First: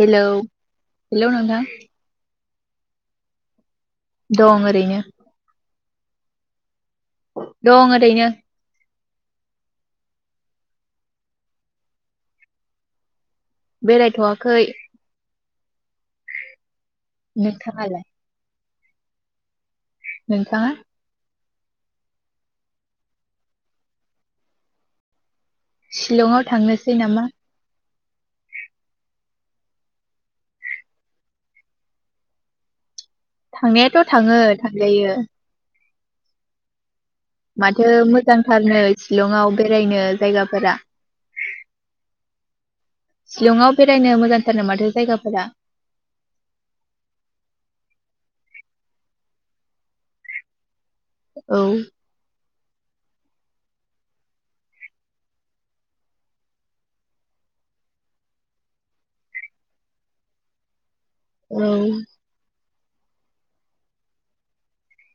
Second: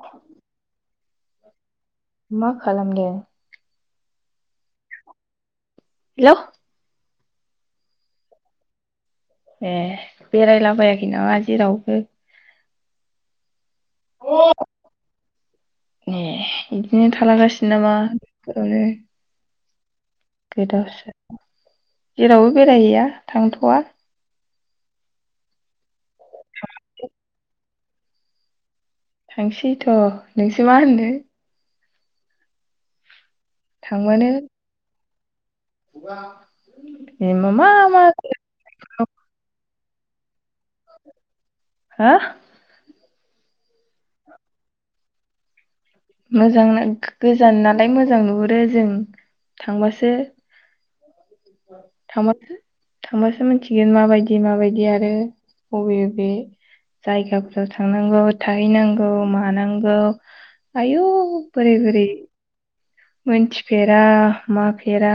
Hello hello नोंथां। मा खालामदो। दं‌ ओरैनो। हेलौ दं ओरैनो। ए बेरायलाबायाखै नामा जेरावबो बेरायथवाखै। ए बिदिनो थालागासिनो मा नोंथाङालाय [unintelligible] नोंथाङा गोदोसो जेरावबो बेरायहैया थांथवा शिलङाव थांनोसै नामा थांसै थ नोंसो मा होनो? थांनायाथ थांबानो थाङो थांजायो [unintelligible] माथो मा मोजांथारनो सिलङाव बेरायनो जायगा हो सिलङाव बेरायनो मोजांथारनो माथो जायगाफोरा मोजांनो गोजान नालाय मोजां नुहुरो जों थांबासो औ थांबा थांबासो मिथिगोन माबायदि माबायदि आरो बबे बबे जायगाफोराव थांनांगौ थाहैनांगौ मानांगौ आयु औ बोरै बोरै मोनथिफेरा माफेरा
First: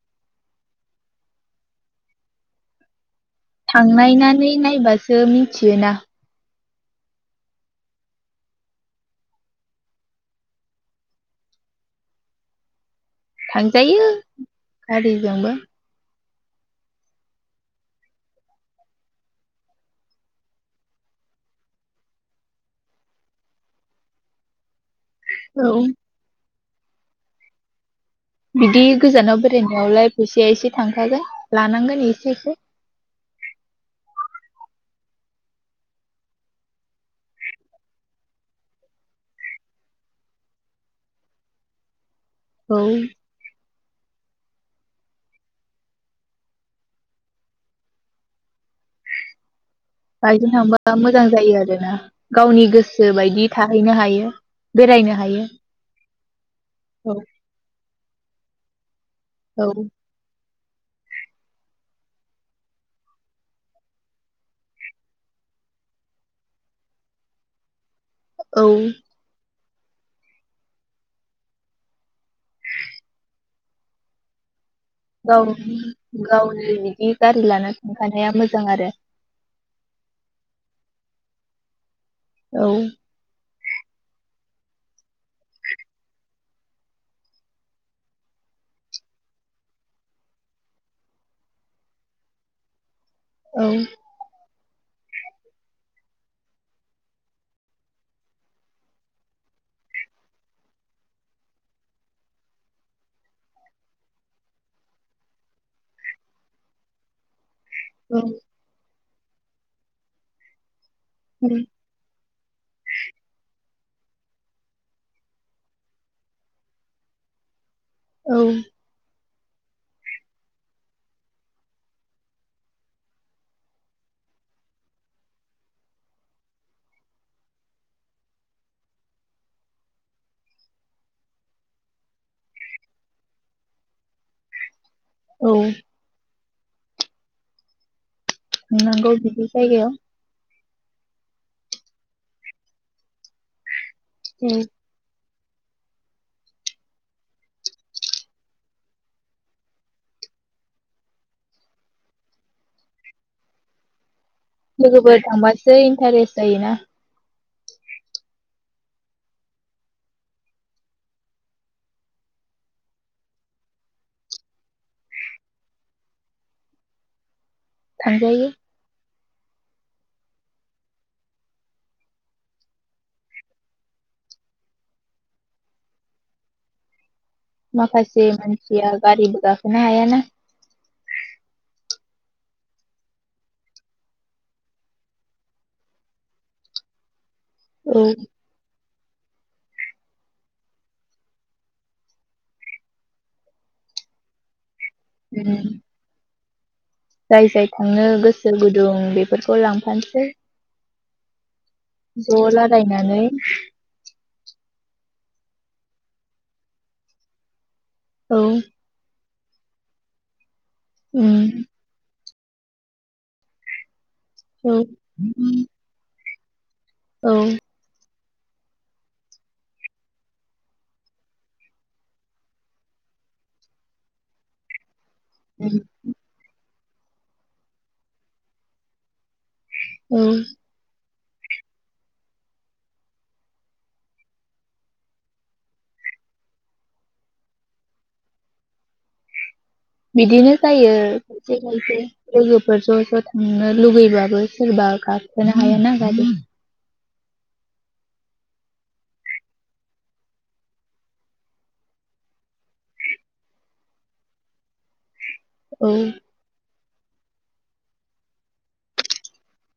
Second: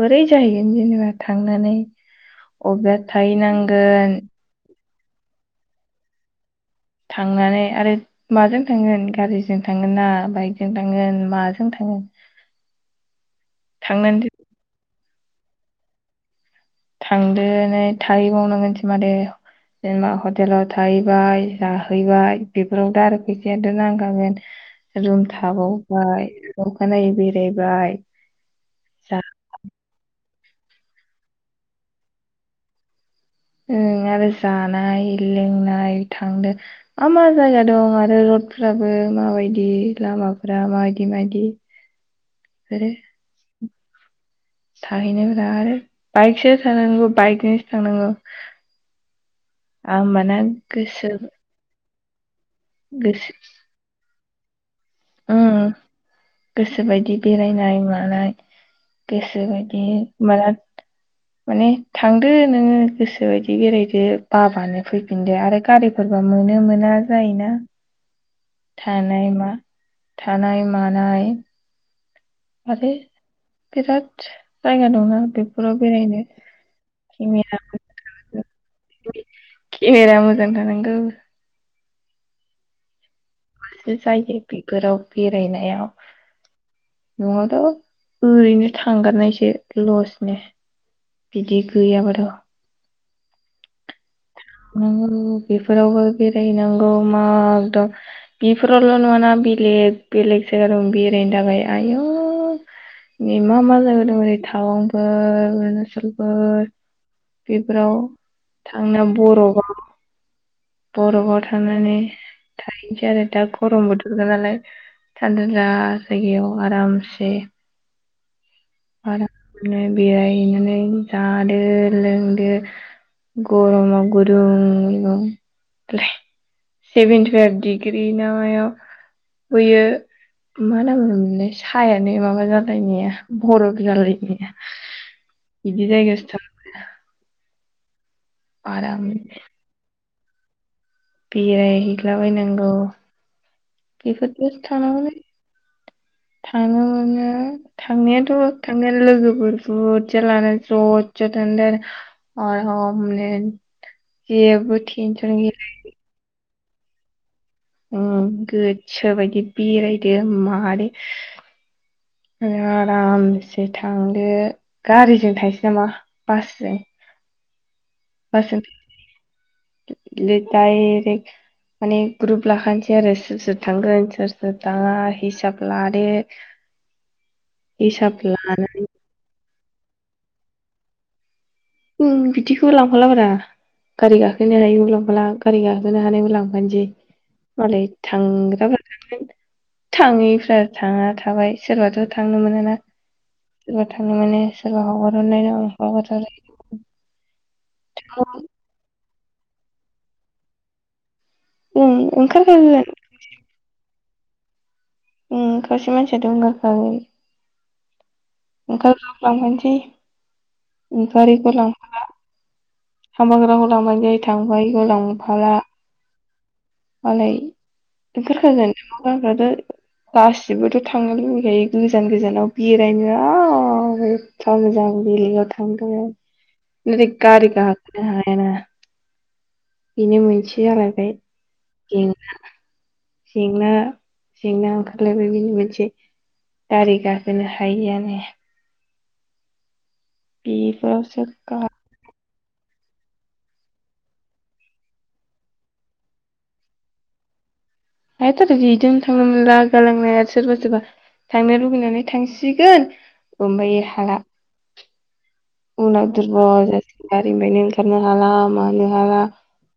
बोरै जाहैगोन जेनेबा थांनानै अब्ला थांनायनानै नायबास सो मिथियोना थांनानै आरो माजों थांगोन गारिजों थांगोन ना बाइकजों थांगोन माजों थांगोन थांजायो थांनानै गारिजोंबो थांदोनै थाहैबावनांगोनसो माथो जेनेबा हटेलाव थाहैबाय जाहैबाय बेफोरावथ आरो फैसायाथ नांखागोन रुम औ थाबावबाय अखानायै बेरायबाय बिदि जा गोजानाव बेरायनायावलाय फैसाया एसे थांखागोन लानांगोन एसे एसे उम आरो जानाय लोंनाय थांनो मा मा जायगा दं आरो रडफ्राबो माबायदि लामाफोरा माबायदि माबायदि औ थाहैनोफोरा आरो बाइकसो थानांगौ बाइकजोंसो थांनांगौ आं होमबाना बाइकजों थांबा गोसो मोजां जायो आरोना गावनि गोसो बायदि थाहैनो हायो बेरायनो हायो उम औ गोसोबायदि बेरायनाय मानाय गोसो बायदि माला माने थांदो नोङो गोसो बायदि बेरायदो बाबानो फैफिनदो आरो गारिफोरबा मोनो मोना जायोना। औ थानाय मा थानाय मानाय आरो बिराद जायगा दङ गाव बेफोराव बेरायनो गावनि बिदि गारि लाना थांखानाया केमेरा मोजां आरो केमेरा मोजां थानांगौ। औ सो जायो बेफोराव बेरायनायाव। न'आवथ' ओरैनो थांगारनायसो लसनो। बिदि गैयाबाथ' औ बेफोरावबो बेरायैनांगौ मकदम बेफोरावल' नङाना बेलेग बेलेग जायगा दं बेरायनो थाखाय आयु नै मा मा जायगा दं ओरै टाउनफोर अरुनाचलफोर बेफोराव औ थांना बरफबाव बरफआव थांनानै थाहैनोसै आरो दा गरम बोथोरगोन नालाय थान्जा जायगायाव आरामसे औ बेरायहैनानै जादो लोंदो गरमाव गुदुं गुुदुं सेभेनत फाइभ डिग्रि ना मायाव बैयो मा नाम होनो मोनलाय सायानो बरफ जालाय औ बिदि जायगायावसो आराम नागौ बिदि जायो बिराय हैलाबायनांगौ औ [inaudible] थानो मोनो थांनायाथ' थांनाय लोगोफोर बुरजा लानानै ज' ज' लानानै थांदों आरो बारहावा लोगोफोर थांबासो इन्टारेस्ट जायो ना उम गोसो बायदि बेरायदो मादै आरामसे थांदो गारिजों थायसै नामा बासजों थांजायो। डायरेक्ट माने ग्रुप लाखानोसै आरो सोर सोर थांगोन सोर सोर थाङा हिसाब लादो हिसाब माखासे लाना मानसिया गारिबो गां खोनो हायाना उम बिदिखौबो लांफाला बारा गारि गाखोनो हायिबो लांफाला गारि गाखोनो हानायबो लांफानोसै। मालाय औ थांग्राबा थाङैफ्रा थाङा थाबाय सोरबाथ' थांनो मोनाना सोरबा थांनो मोनो उम सोरबा जाय जाय थांनो गोसो गुदुं बे बेफोरखौ लांफानोसै उम ओंखारखागोन ज'लालायनानै खासे मानसियाथ' ओंखार खागोन औ [unintelligible] [unintelligible] [unintelligible] थांबाय उम औ गोलांफाला मालाय औ ओंखारखागोन [unintelligible] ' गासिबोथ' थांनो लुबैखायो गोजान गोजानाव बेरायनो [unintelligible] [unintelligible] थांगोन नोगोद गारि गाखोनो हानाय नङा बेनो औ मोनसे जालायबाय जेंना जेंना जेंना ओंखारलायबाय बिनि मोनसे गारि गाखोनो हायियानो बिदिनो जायो बेफोरावसो खनसे खनसे लोगोफोर ज' ज' थांनो लुुबैबाबो सोरबा गाखोनो हाया ना गारि हाथ' र' बिदिनो थांनो मोनला गालांनाया सोरबा सोरबा थांनो लुुबैनानै थांसिगोन ओमफायो हाला औ उनाव [unintelligible] गारिनिफ्रायनो ओंखारनो हाला मानो हाला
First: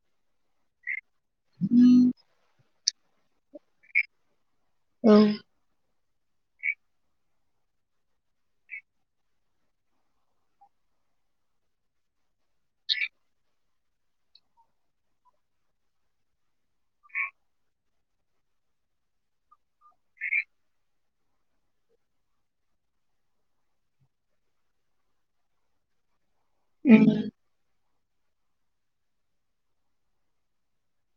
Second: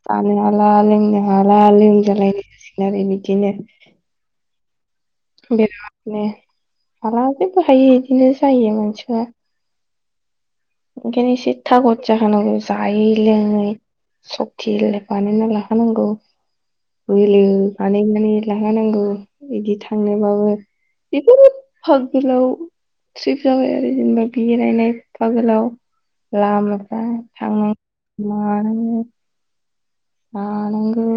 जानो हाला लोंनो हाला लोमजालाय मारै बिदिनो औ बे [unintelligible] [unintelligible] जेबो हायो बिदिनो जायो [unintelligible] ओंखायनो एसे थागद जाखानांगौ जायै लोङै सक्ति बानायना लाखानांगौ बोलो बानायनानै लाखानांगौ बिदि थांनोबाबो बेफोर एफा गोलाव ट्रिफ जाबाय आरो जेनेबा बेरायनाय [unintelligible] हेल' [unintelligible] थानाय मा होनो हा नांगौ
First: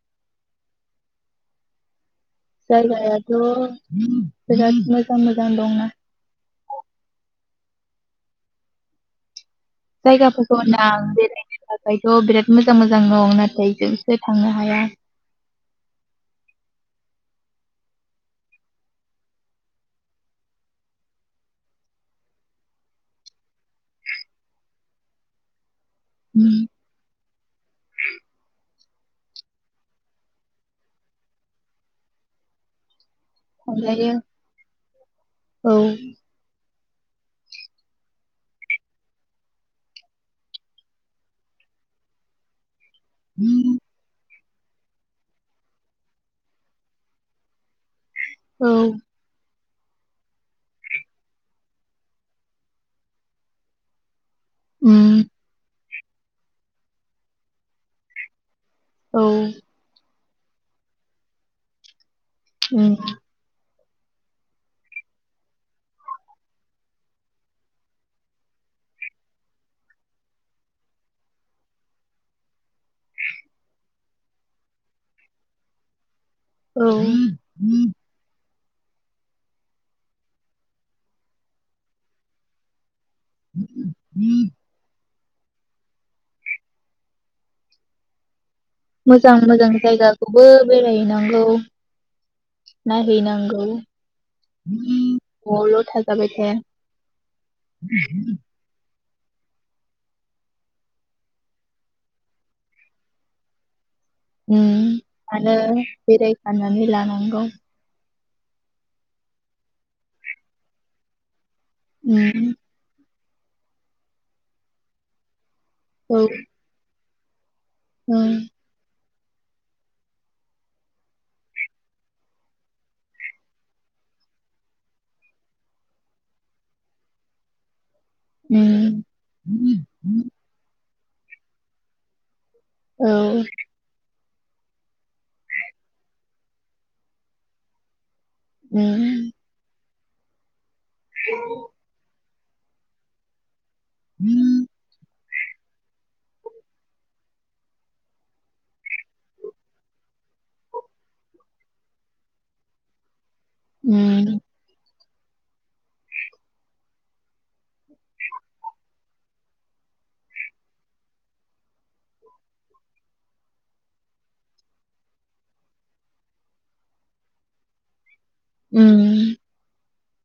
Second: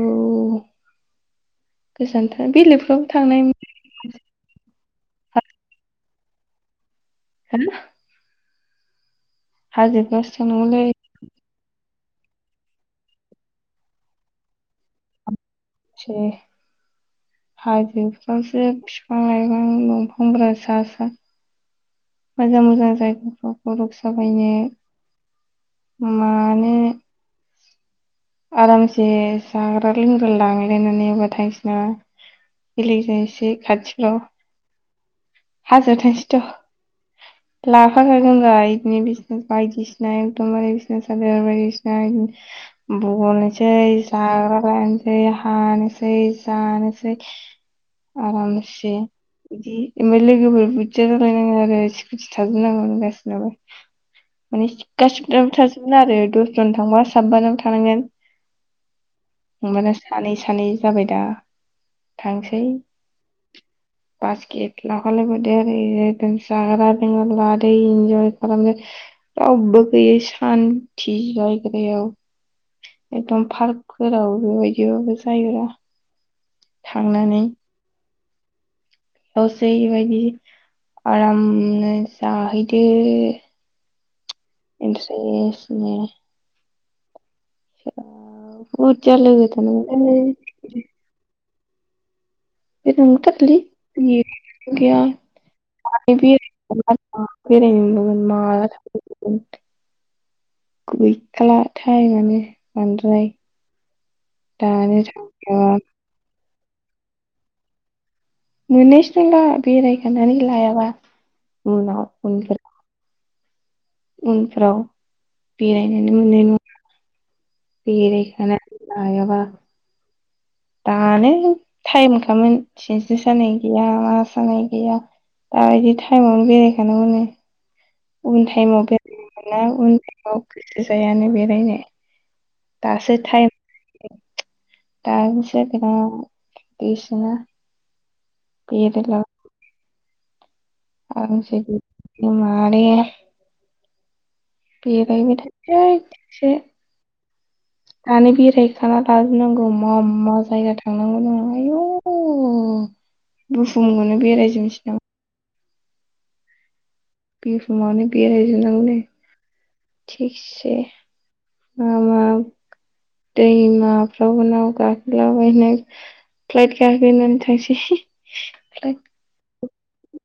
जायगायाथ' बेराद मोजां मोजां मोजां दंना हेल जायगाफोरखौ थांनांगौलै एसे होनदां बेरायनो [unintelligible] ओमफ्रायथ' बिराद मोजां मोजां दं नाथाय जोंसो थांनो हाया हाजोफ्रावसो बिफां लाइफां दंफांफोरा सा सा मोजां मोजां जायगाफ्राव फथग साफायनो माने आरामसे जाग्रा लोंग्रा लांलायनानै एबार थांसै नामा बेलेक [unintelligible] थांजायो खाथिफ्राव औ हाजो थांसैथ लांफाखा [unintelligible] बिदिनो बिजनेस बायदिसिना एकदमबारे बिजनेस बायदिसिना [unintelligible] राननोसै हानोसै जानोसै आरामसे बिदि ओमफ्राय लोगोफोर बुरजा जालायनाङा आरो सिकुटि थाजोबनांगौ गासिनाबो माने उम गासिनाबो था थागोन आरो दस जन थांबा साबबानाव थानांगोन औ होमबाना सानै सानै जाबाय दा थांसै उम बासखेत लाफालायबावदो ओरै जाय जाग्रा लोंग्रा लादो इन्जय खालामदो रावबो गैयै सान्थि जायगायाव एकदम पार्कफोराव बेबायदिबाबो जायो रा औ दसे बेबायदि आरामनो जाहैदो। [inaudible] [inaudible] [unintelligible] [unintelligible] मोजां लोगो मोजां जायगाखौबो थानांगोनलै बेरायहैनांगौ [unintelligible] नायहैनांगौ न'आवल' थाजाबाय थाया बेरायनो माला‌ थांगोन गैखाला ताइमानो बांद्राय दानो ओम आरो थांखायाबा बेराय खानानै लानांगौ मोननायसो नंला बेरायखानानै लायाबा उनाव उम उनफोर उनफ्राव बेरायनोनो‌ औ मोननाय नङा। उम बेरायखाना लायाबा दानो टाइमखामोन सिनस्रि सानाय गैया मा सानाय गैया दाबायदि टाइमावनो बेरायखानो मोनो। उनथाइमाव बेरायनो मोना। उनफोराव जायानो बेरायनो दासो उम ताइम [unintelligible] बेेल [unintelligible] मादैया [inaudible] बेरायबाय थानोसै थिखसे दानो बेरायखाना लाजोबनांगौ मा मा जायगा थांनांगौ दङ आयु बुहुमखौनो बेरायजोबनोसै नामा बुहुमावनो बेरायजोबनांगौनो थिखसे मा मा दैमाफ्रावनाव नाव गाखोलाबायनो फ्लाइट गाखोनानै थांसै औ प्लाइट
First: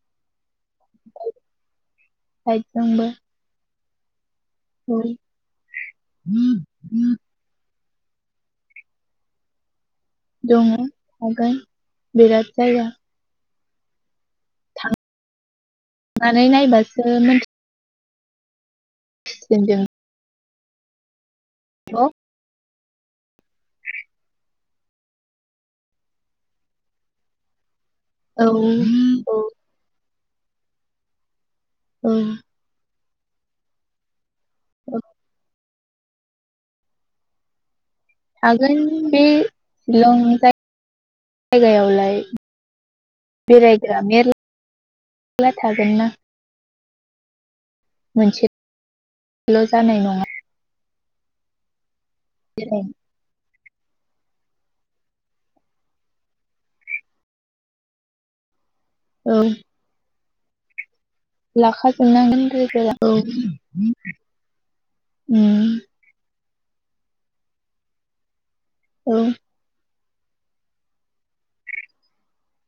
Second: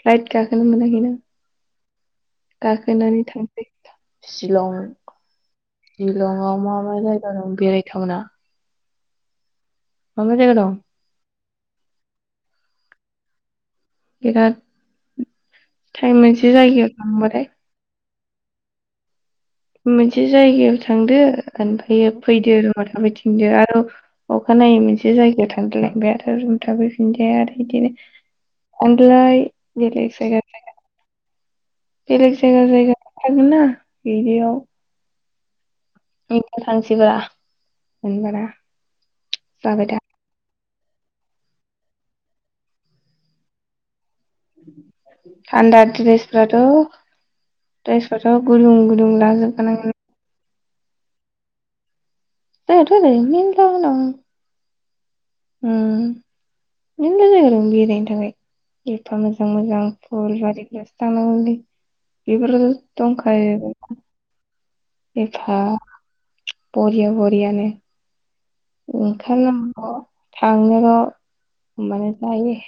प्लाइट गाखोनो मोनाखैना साइदजोंबो गाखोनानै थांसै सिलं औ सिलंआव मा मा जायगा दं बेराय बिथावना दं दङो आागोन बिराद जायगा बेराद टाइम थांनानै मोनसे जायगायाव नायबासो मोनथिसिगोन थांबाथाय जों मोनसे जायगायाव थांदो बेखौ। ओमफ्रायायो फैदो र थाबै थिनदो आरो अखानायै मोनसे जायगायाव थांदलायबाय आरो रुमथाफैफिनदो आरो बिदिनो औ औ थालाय बेलेग जायगा [inaudible] औ बेलेग जायगा जायगा थागोनना बिदियाव औ इ थांनिसैब्रा थागोन दा बेलं जा जायगायावलाय बेरायग्रा मेरला थान्दा थागोन ना द्रेसफ्राथ द्रेसफ्राथ मोनसेल' गुदुं गुदुं लाजोबखानांगोन जानाय नङा दाथ बेरायनो दै नं नं ओ मेनला जायगा दं बेरायनो थाखाय एफा मोजां मोजां [unintelligible] लाखा जोबनांगोनदे। बेफोरावथ' दंखायो एफा। बरिया बरियानो [unintelligible] औ थांनोल' होमबानो जायो